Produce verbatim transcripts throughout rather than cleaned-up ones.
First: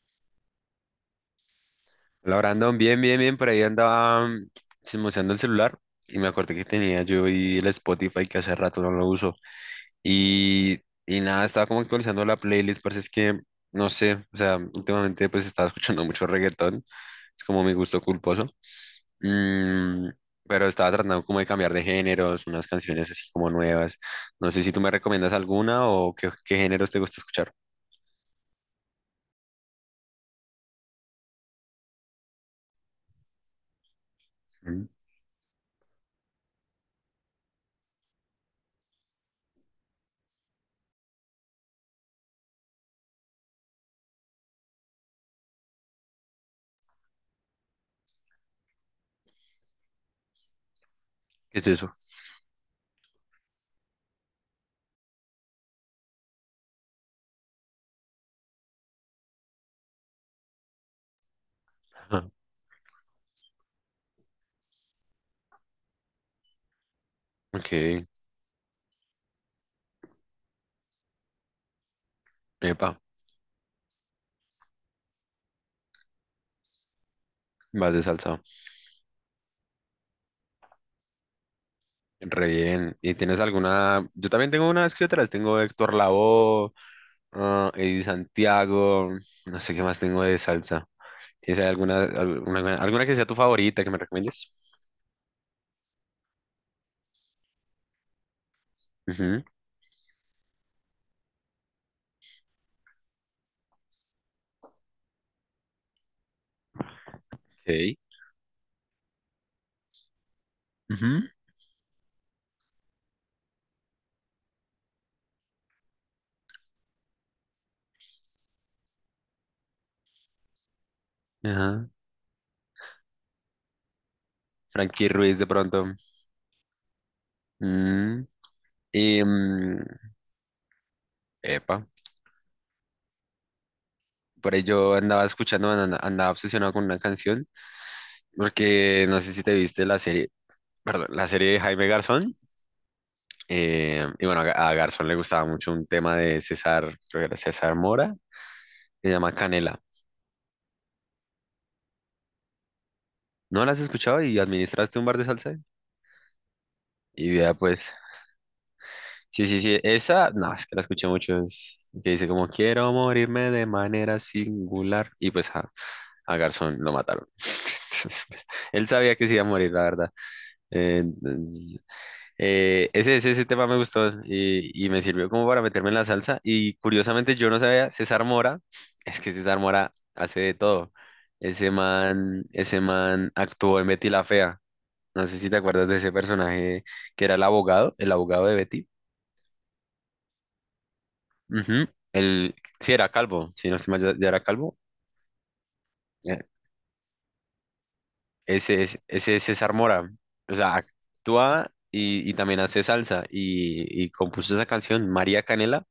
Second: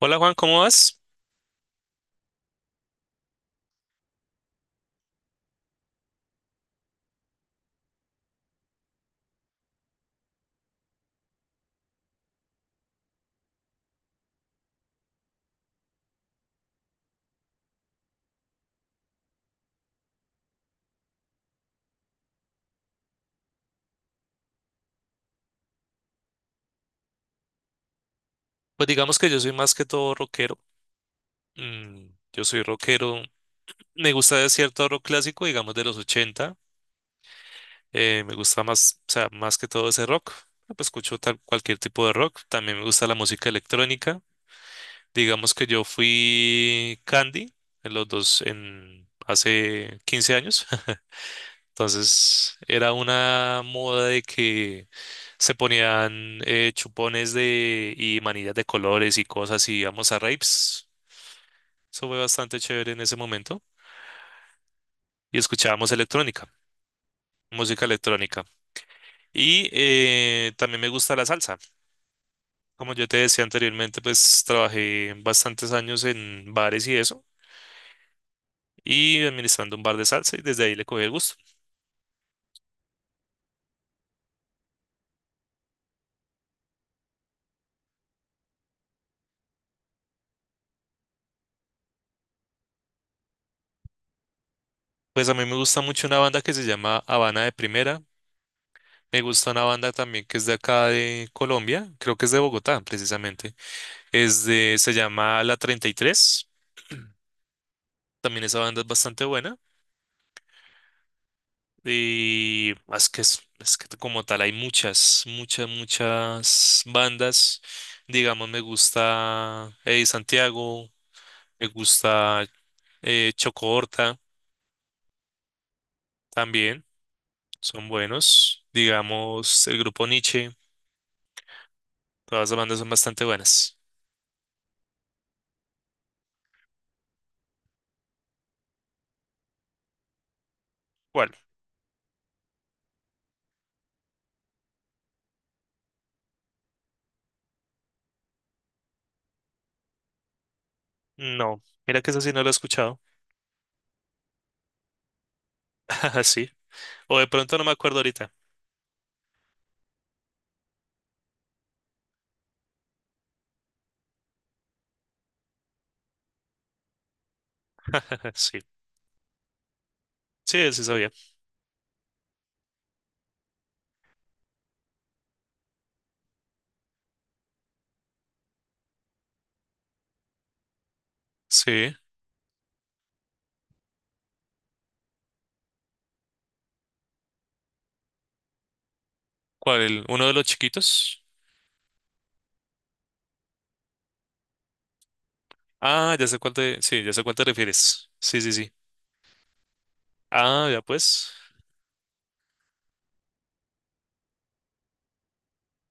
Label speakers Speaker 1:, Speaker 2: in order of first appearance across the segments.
Speaker 1: Hola Juan, ¿cómo vas?
Speaker 2: Hola, Brandon, bien, bien, bien, por ahí andaba mm, chismoseando el celular y me acordé que tenía yo y el Spotify que hace rato no lo uso y, y nada, estaba como actualizando la playlist, parece es que, no sé, o sea, últimamente pues estaba escuchando mucho reggaetón, es como mi gusto culposo, mm, pero estaba tratando como de cambiar de géneros, unas canciones así como nuevas, no sé si tú me recomiendas alguna o qué, qué géneros te gusta escuchar.
Speaker 1: Pues digamos que yo soy más que todo rockero. Mm, yo soy rockero. Me gusta de cierto
Speaker 2: Mm.
Speaker 1: rock clásico, digamos de los ochenta. Eh, me gusta más, o sea, más que todo ese rock. Ah, pues escucho tal- cualquier tipo de rock. También me gusta la música electrónica. Digamos que yo fui Candy en los dos, en hace quince años.
Speaker 2: ¿Qué es eso?
Speaker 1: Entonces era una moda de que se ponían eh, chupones de y manillas de colores y cosas y íbamos a raves. Eso fue
Speaker 2: Ajá.
Speaker 1: bastante chévere en ese momento. Y escuchábamos electrónica,
Speaker 2: Ok.
Speaker 1: música electrónica. Y eh, también me gusta la salsa. Como
Speaker 2: Epa,
Speaker 1: yo te decía anteriormente, pues trabajé bastantes años en bares y eso,
Speaker 2: vas de salsa.
Speaker 1: y administrando un bar de salsa, y desde ahí le cogí el gusto.
Speaker 2: Re bien. ¿Y tienes alguna? Yo también tengo unas que otras. Tengo Héctor Lavoe, ah, Eddie Santiago, no sé qué más tengo de salsa. ¿Tienes alguna, alguna, alguna que sea tu favorita que me recomiendes?
Speaker 1: Pues a mí me gusta mucho una banda que se llama Habana de Primera. Me
Speaker 2: Ujú.
Speaker 1: gusta una banda también que es de acá de Colombia, creo que es de Bogotá, precisamente. Es de, se llama La treinta y tres.
Speaker 2: Ok.
Speaker 1: También esa banda es bastante buena.
Speaker 2: Ujú.
Speaker 1: Y ah, es que es, es que como tal hay muchas, muchas, muchas bandas. Digamos, me gusta Eddie Santiago, me
Speaker 2: Ajá.
Speaker 1: gusta eh, Choco Horta
Speaker 2: Frankie Ruiz de pronto.
Speaker 1: también, son
Speaker 2: Mm.
Speaker 1: buenos.
Speaker 2: y,
Speaker 1: Digamos, el
Speaker 2: mm,
Speaker 1: grupo Nietzsche,
Speaker 2: Epa.
Speaker 1: todas las bandas son bastante buenas.
Speaker 2: Por ahí yo andaba escuchando, andaba, andaba obsesionado con una canción, porque no sé si te viste la serie, perdón, la
Speaker 1: ¿Cuál?
Speaker 2: serie de Jaime Garzón. Eh, y bueno, a a Garzón le gustaba mucho un tema de César, creo que era César Mora, se llama Canela.
Speaker 1: No, mira que esa sí no la he escuchado.
Speaker 2: ¿No la has escuchado y administraste un bar de salsa?
Speaker 1: Sí. O de
Speaker 2: Y vea,
Speaker 1: pronto no me
Speaker 2: pues,
Speaker 1: acuerdo ahorita.
Speaker 2: sí, sí, sí, esa, no, es que la escuché mucho, es que dice como quiero morirme de manera singular. Y pues a, a Garzón lo mataron. Entonces, pues,
Speaker 1: Sí,
Speaker 2: él sabía que se iba a morir, la verdad.
Speaker 1: sí, sí
Speaker 2: Eh,
Speaker 1: sabía.
Speaker 2: Eh, ese, ese, ese tema me gustó y, y me sirvió como para meterme en la salsa. Y curiosamente yo no sabía, César Mora, es que César Mora hace de todo. Ese
Speaker 1: Sí.
Speaker 2: man, ese man actuó en Betty la Fea. No sé si te acuerdas de ese personaje que era el abogado, el abogado de Betty.
Speaker 1: ¿Cuál? el- ¿Uno de los chiquitos?
Speaker 2: Ujú. El, sí, era calvo, si no se mal, ya, ya era calvo.
Speaker 1: Ah, ya sé
Speaker 2: Ya.
Speaker 1: cuál te, sí, ya sé cuál te refieres. Sí, sí, sí.
Speaker 2: Ese, es- ese es César Mora. O
Speaker 1: Ah,
Speaker 2: sea,
Speaker 1: ya pues.
Speaker 2: actúa y, y también hace salsa y, y compuso esa canción, María Canela.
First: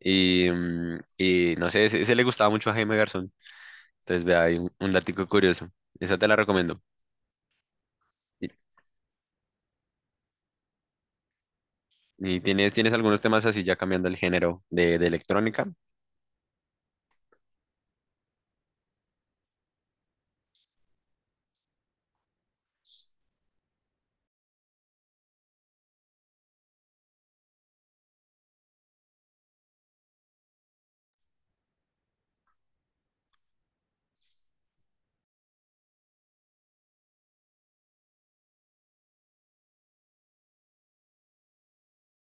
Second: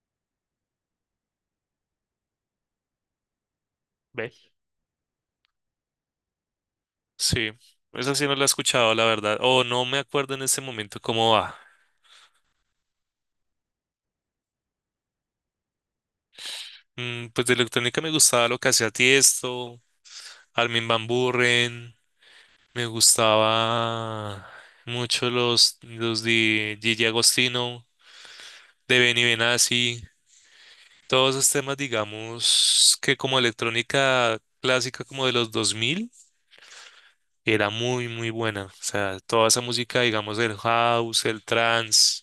Speaker 2: Y, mm, y no sé, ese, ese le gustaba mucho a Jaime Garzón. Entonces,
Speaker 1: Ve.
Speaker 2: vea, hay un, un datico curioso. Esa te la recomiendo.
Speaker 1: Sí. Esa sí no la he
Speaker 2: ¿Y,
Speaker 1: escuchado, la verdad. O no me acuerdo en este momento cómo va.
Speaker 2: y tienes, tienes algunos temas así ya cambiando el género de, de electrónica?
Speaker 1: Mm, pues de electrónica me gustaba lo que hacía Tiesto, Armin van Buuren. Me gustaba mucho los, los de Gigi Agostino, de Benny Benassi. Todos esos temas, digamos, que como electrónica clásica como de los dos mil era muy, muy buena. O sea, toda esa música, digamos, el house, el trance,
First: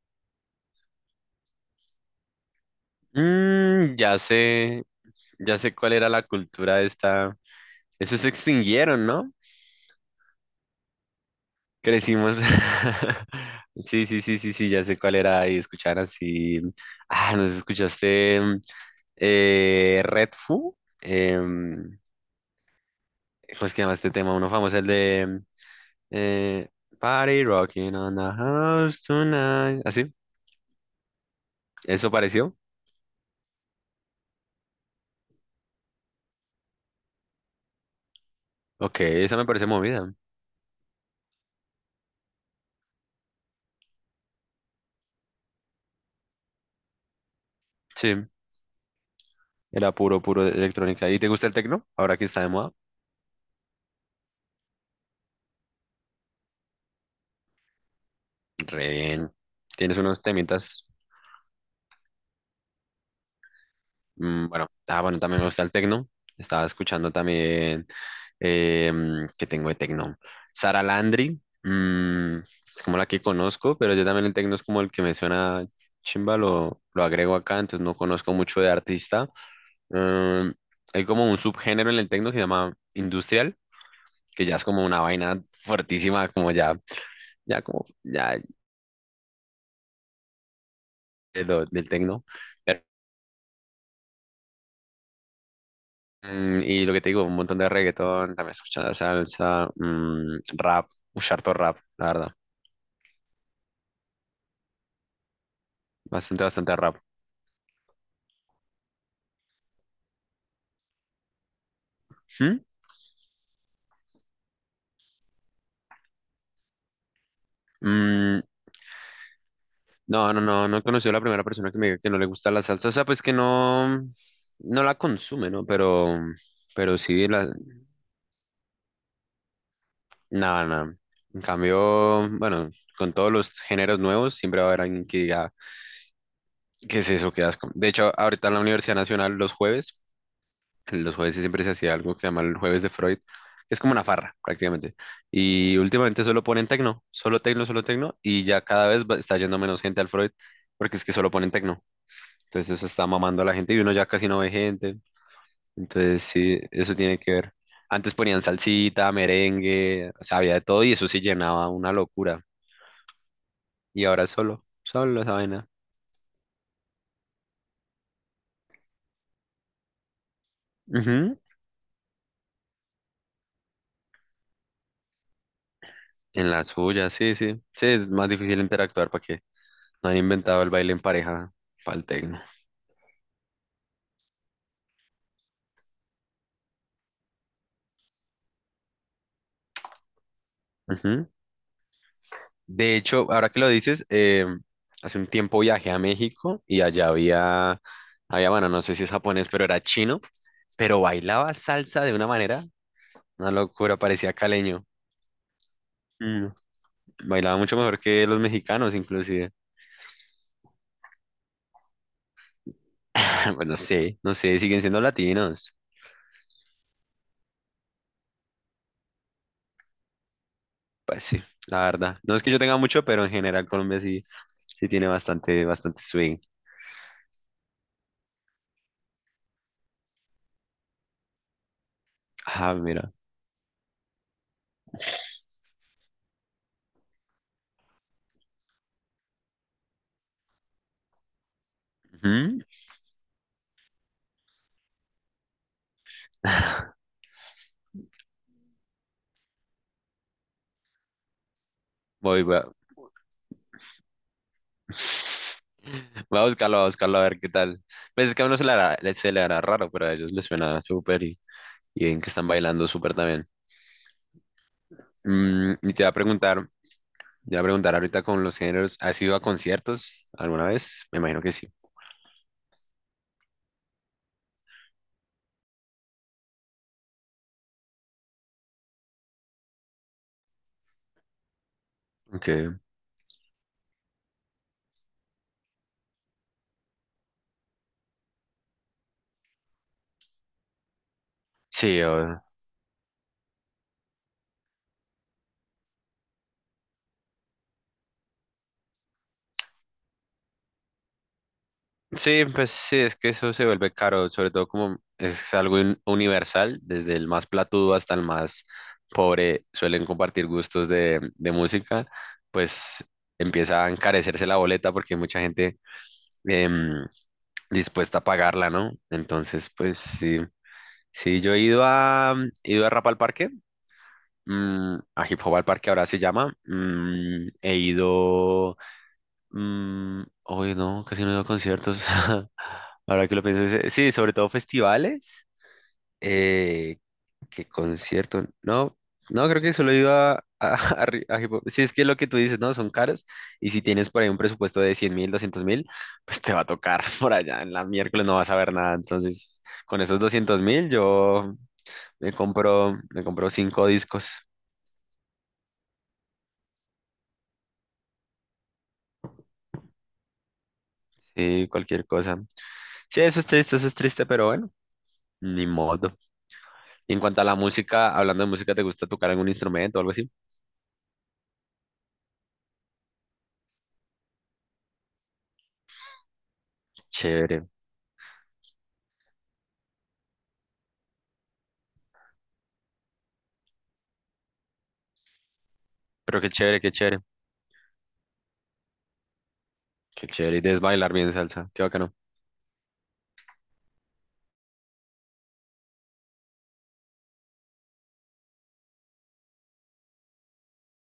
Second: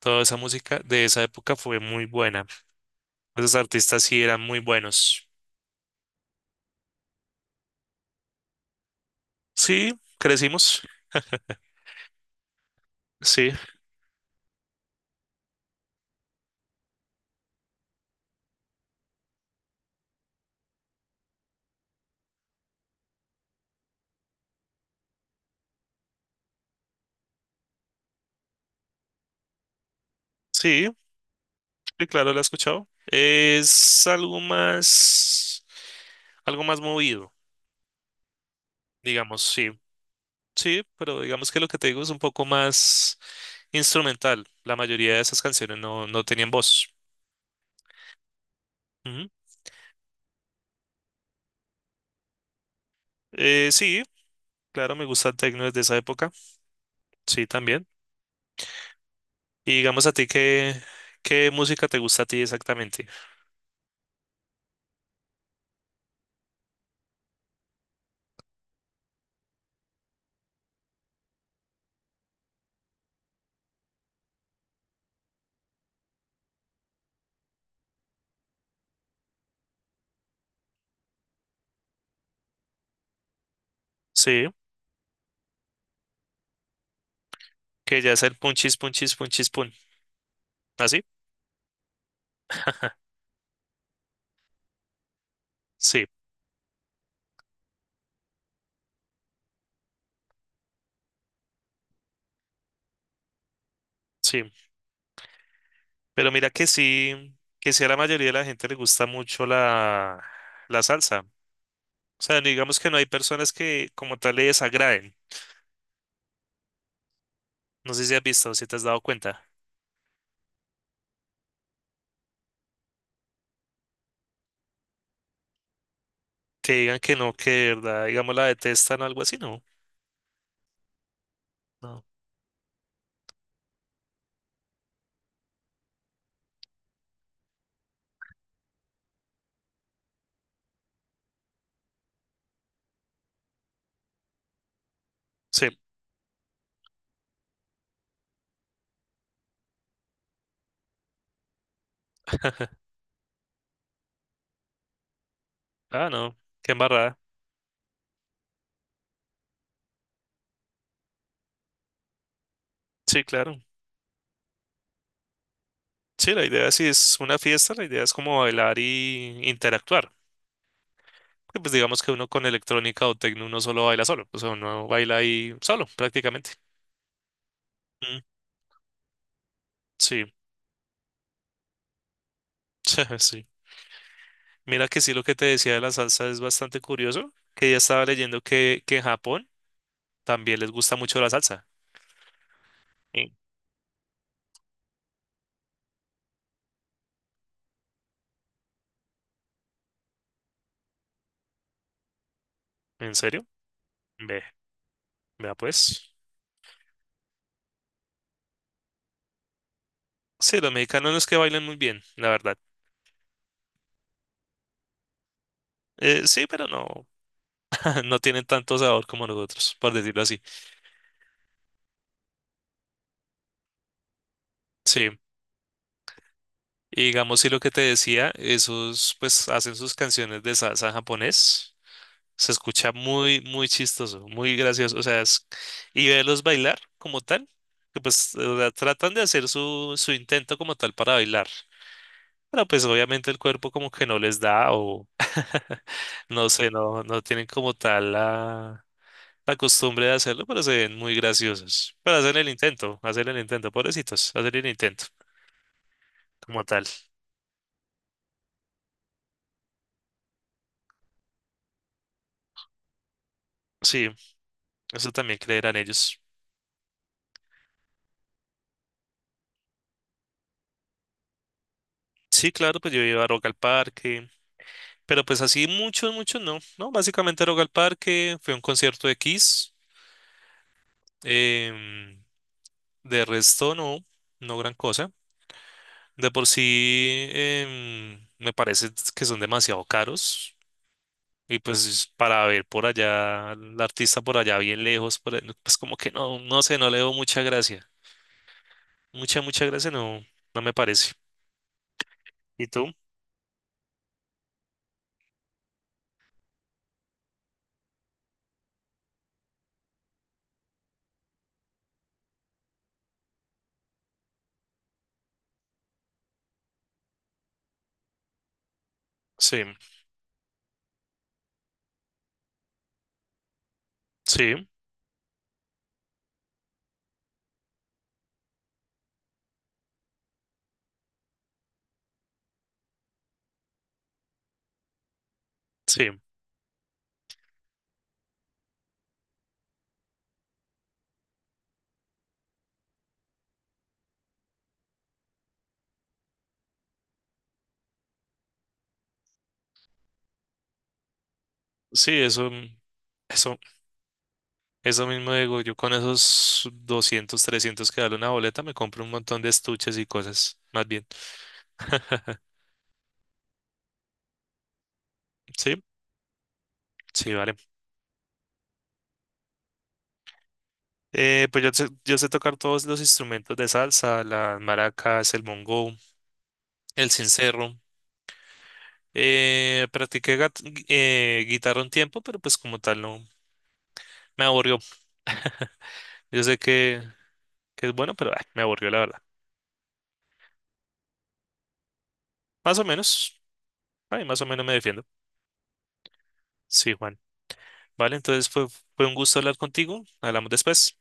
Speaker 1: toda esa música de esa época fue muy buena. Esos
Speaker 2: Mm,
Speaker 1: artistas
Speaker 2: ya
Speaker 1: sí eran muy
Speaker 2: sé,
Speaker 1: buenos.
Speaker 2: ya sé cuál era la cultura de esta. Esos se extinguieron, ¿no?
Speaker 1: Sí, crecimos.
Speaker 2: Crecimos.
Speaker 1: Sí,
Speaker 2: Sí, sí, sí, sí, sí, ya sé cuál era. Y escuchar así. Ah, ¿nos escuchaste mm, eh, Red Fu? Em, ¿cómo es que llama este tema? Uno famoso, el de Eh, Party rocking on the house tonight. ¿Así?
Speaker 1: sí, sí,
Speaker 2: ¿Eso
Speaker 1: claro, la he
Speaker 2: pareció?
Speaker 1: escuchado. Es algo más, algo más movido,
Speaker 2: Ok, esa
Speaker 1: digamos,
Speaker 2: me parece
Speaker 1: sí.
Speaker 2: movida.
Speaker 1: Sí, pero digamos que lo que te digo es un poco más instrumental. La mayoría de esas canciones no, no tenían voz.
Speaker 2: Sí,
Speaker 1: Ujú.
Speaker 2: era puro, puro de electrónica. ¿Y te gusta el tecno? Ahora que está de moda.
Speaker 1: Eh, sí, claro, me gusta el techno desde esa época. Sí, también.
Speaker 2: Re bien.
Speaker 1: Y
Speaker 2: Tienes
Speaker 1: digamos a
Speaker 2: unos
Speaker 1: ti, ¿qué,
Speaker 2: temitas.
Speaker 1: qué música te gusta a ti exactamente?
Speaker 2: Mm, bueno, ah, bueno, también me gusta el tecno. Estaba escuchando también. Eh, ¿Que tengo de tecno? Sara Landry. Mm, es como la que conozco, pero yo también el tecno es como el que me suena chimba. Lo, lo agrego acá, entonces no conozco mucho de artista. Em, Hay como un subgénero en el techno que se llama industrial, que
Speaker 1: Sí,
Speaker 2: ya es como una vaina fuertísima, como ya, ya como,
Speaker 1: que ya es el
Speaker 2: ya
Speaker 1: punchis, punchis, punchis, pun. ¿Así?
Speaker 2: de lo- del techno. Pero,
Speaker 1: Sí,
Speaker 2: mm, y lo que te digo, un montón de reggaetón, también escuchando salsa, mm, rap, un harto rap, la verdad.
Speaker 1: sí. Pero
Speaker 2: Bastante,
Speaker 1: mira que
Speaker 2: bastante rap.
Speaker 1: sí, que sí a la mayoría de la gente le gusta mucho la, la salsa. O sea,
Speaker 2: ¿Mm?
Speaker 1: digamos que no hay personas que como tal le desagraden. No sé si has
Speaker 2: Mm,
Speaker 1: visto, si te has dado cuenta.
Speaker 2: no, no, no, no he conocido a la primera persona que me diga que no le gusta la salsa. O sea, pues que no, no la consume, ¿no? Pero,
Speaker 1: Que digan
Speaker 2: pero
Speaker 1: que
Speaker 2: sí,
Speaker 1: no, que
Speaker 2: la,
Speaker 1: de verdad, digamos, la detestan o algo así, ¿no?
Speaker 2: nada, nada. En
Speaker 1: No.
Speaker 2: cambio, bueno, con todos los géneros nuevos siempre va a haber alguien que diga, ¿qué es eso? ¿Qué asco? De hecho, ahorita en la Universidad Nacional los jueves, los jueves sí siempre se hacía algo que se llama el jueves de Freud, que es como una farra prácticamente.
Speaker 1: Sí.
Speaker 2: Y últimamente solo ponen tecno, solo tecno, solo tecno, y ya cada vez va- está yendo menos gente al Freud, porque es que solo ponen tecno. Entonces eso está mamando a la gente y uno ya casi no ve gente.
Speaker 1: Ah,
Speaker 2: Entonces
Speaker 1: no.
Speaker 2: sí,
Speaker 1: Qué
Speaker 2: eso
Speaker 1: embarrada.
Speaker 2: tiene que ver. Antes ponían salsita, merengue, o sea, había de todo y eso sí llenaba una locura.
Speaker 1: Sí, claro.
Speaker 2: Y ahora solo, solo esa vaina.
Speaker 1: Sí, la idea si es una fiesta, la idea es como bailar y interactuar.
Speaker 2: Ujú.
Speaker 1: Que, pues digamos que uno con electrónica o tecno uno solo baila solo. O sea, uno baila ahí solo, prácticamente.
Speaker 2: En la suya, sí, sí. Sí, es
Speaker 1: Mm,
Speaker 2: más difícil interactuar para que no han
Speaker 1: sí,
Speaker 2: inventado el baile en pareja para el tecno.
Speaker 1: sí. Mira que sí, lo que te decía de la salsa es bastante curioso, que ya estaba leyendo que, que en Japón también les gusta mucho
Speaker 2: Ujú.
Speaker 1: la salsa.
Speaker 2: De hecho,
Speaker 1: ¿En
Speaker 2: ahora que lo dices, eh, hace un tiempo viajé a México y allá había, había, bueno, no sé si es japonés, pero era chino, pero bailaba salsa de una manera,
Speaker 1: en serio?
Speaker 2: una locura, parecía
Speaker 1: Ve,
Speaker 2: caleño.
Speaker 1: vea pues.
Speaker 2: Mm. Bailaba mucho mejor que los mexicanos, inclusive.
Speaker 1: Sí, los mexicanos no es que bailen muy bien, la verdad.
Speaker 2: Bueno, no sé, no sé, siguen siendo latinos.
Speaker 1: Eh, sí, pero no. No tienen tanto sabor como nosotros, por decirlo así.
Speaker 2: Pues sí, la verdad. No es que yo tenga mucho, pero en general Colombia sí, sí tiene
Speaker 1: Sí.
Speaker 2: bastante, bastante swing.
Speaker 1: Y digamos, sí, lo que te decía, esos pues hacen sus canciones de salsa japonés. Se
Speaker 2: Ah,
Speaker 1: escucha
Speaker 2: mira.
Speaker 1: muy, muy chistoso, muy gracioso. O sea, es- y verlos bailar como tal, que pues o sea, tratan de hacer su, su intento como tal para bailar.
Speaker 2: Ujú.
Speaker 1: Pero pues obviamente el cuerpo como que no les da o no sé, no, no tienen como tal la... la costumbre de hacerlo, pero se ven muy graciosos. Pero hacen
Speaker 2: Voy,
Speaker 1: el
Speaker 2: voy a...
Speaker 1: intento, hacen el intento, pobrecitos, hacen el intento
Speaker 2: voy a
Speaker 1: como
Speaker 2: buscarlo,
Speaker 1: tal.
Speaker 2: voy a buscarlo a ver qué tal. Pues es que a uno se le hará, le- se le hará raro, pero a ellos les suena súper y, y ven que están bailando súper también.
Speaker 1: Sí, eso también
Speaker 2: Mm,
Speaker 1: creerán
Speaker 2: y te voy a
Speaker 1: ellos.
Speaker 2: preguntar, te voy a preguntar ahorita con los géneros, ¿has ido a conciertos alguna vez? Me imagino que sí.
Speaker 1: Sí, claro, pues yo iba a Rock al Parque, pero pues así mucho, mucho no, ¿no? Básicamente Rock al Parque, fue un concierto de Kiss, em,
Speaker 2: Okay.
Speaker 1: de resto no, no gran cosa. De por sí, em, me parece que son demasiado caros. Y
Speaker 2: Sí,
Speaker 1: pues
Speaker 2: o.
Speaker 1: para ver por allá, al artista por allá bien lejos, por el- pues como que no, no sé, no le veo mucha gracia. Mucha, mucha gracia no, no me parece.
Speaker 2: Sí,
Speaker 1: ¿Y
Speaker 2: pues
Speaker 1: tú?
Speaker 2: sí, es que eso se vuelve caro, sobre todo como es algo un- universal, desde el más platudo hasta el más pobre suelen compartir gustos de, de música, pues empieza a encarecerse la boleta porque hay mucha gente em, dispuesta a pagarla, ¿no?
Speaker 1: Sí,
Speaker 2: Entonces, pues sí, sí, yo he ido a, mm, he ido a rap al parque,
Speaker 1: sí,
Speaker 2: mm, a hip hop al parque ahora se llama, mm, he ido, mm, hoy no, casi no he ido a conciertos. Ahora que lo pienso, es- eh, sí, sobre todo festivales,
Speaker 1: sí,
Speaker 2: eh, que conciertos, no, no, creo que solo iba a, a, a ri- a hip hop. Si es que lo que tú dices, ¿no? Son caros, y si tienes por ahí un presupuesto de cien mil, doscientos mil, pues te va a tocar por allá, en la miércoles no vas a ver nada, entonces con esos doscientos mil yo
Speaker 1: sí,
Speaker 2: me
Speaker 1: eso,
Speaker 2: compro, me compro
Speaker 1: eso,
Speaker 2: cinco discos,
Speaker 1: eso mismo digo, yo con esos doscientos trescientos que vale una boleta me compro un montón de estuches y cosas, más bien.
Speaker 2: sí, cualquier cosa. Sí, eso es triste, eso es triste, pero bueno, ni
Speaker 1: Sí,
Speaker 2: modo. Y en
Speaker 1: sí,
Speaker 2: cuanto a
Speaker 1: vale.
Speaker 2: la música, hablando de música, ¿te gusta tocar algún instrumento o algo así?
Speaker 1: Eh, pues yo sé, yo sé tocar todos los instrumentos de salsa, las maracas, el bongo, el
Speaker 2: Chévere.
Speaker 1: sincero. Eh, practiqué gat- gui- eh, guitarra un tiempo, pero pues como tal no me aburrió.
Speaker 2: Pero
Speaker 1: Yo
Speaker 2: qué
Speaker 1: sé
Speaker 2: chévere, qué
Speaker 1: que,
Speaker 2: chévere.
Speaker 1: que es bueno, pero ay, me aburrió la verdad.
Speaker 2: Qué chévere. Y debes bailar bien salsa. Qué bacano.
Speaker 1: Más o menos, ay, más o menos me defiendo. Sí, Juan. Vale, entonces fue, fue un gusto hablar contigo. Hablamos después.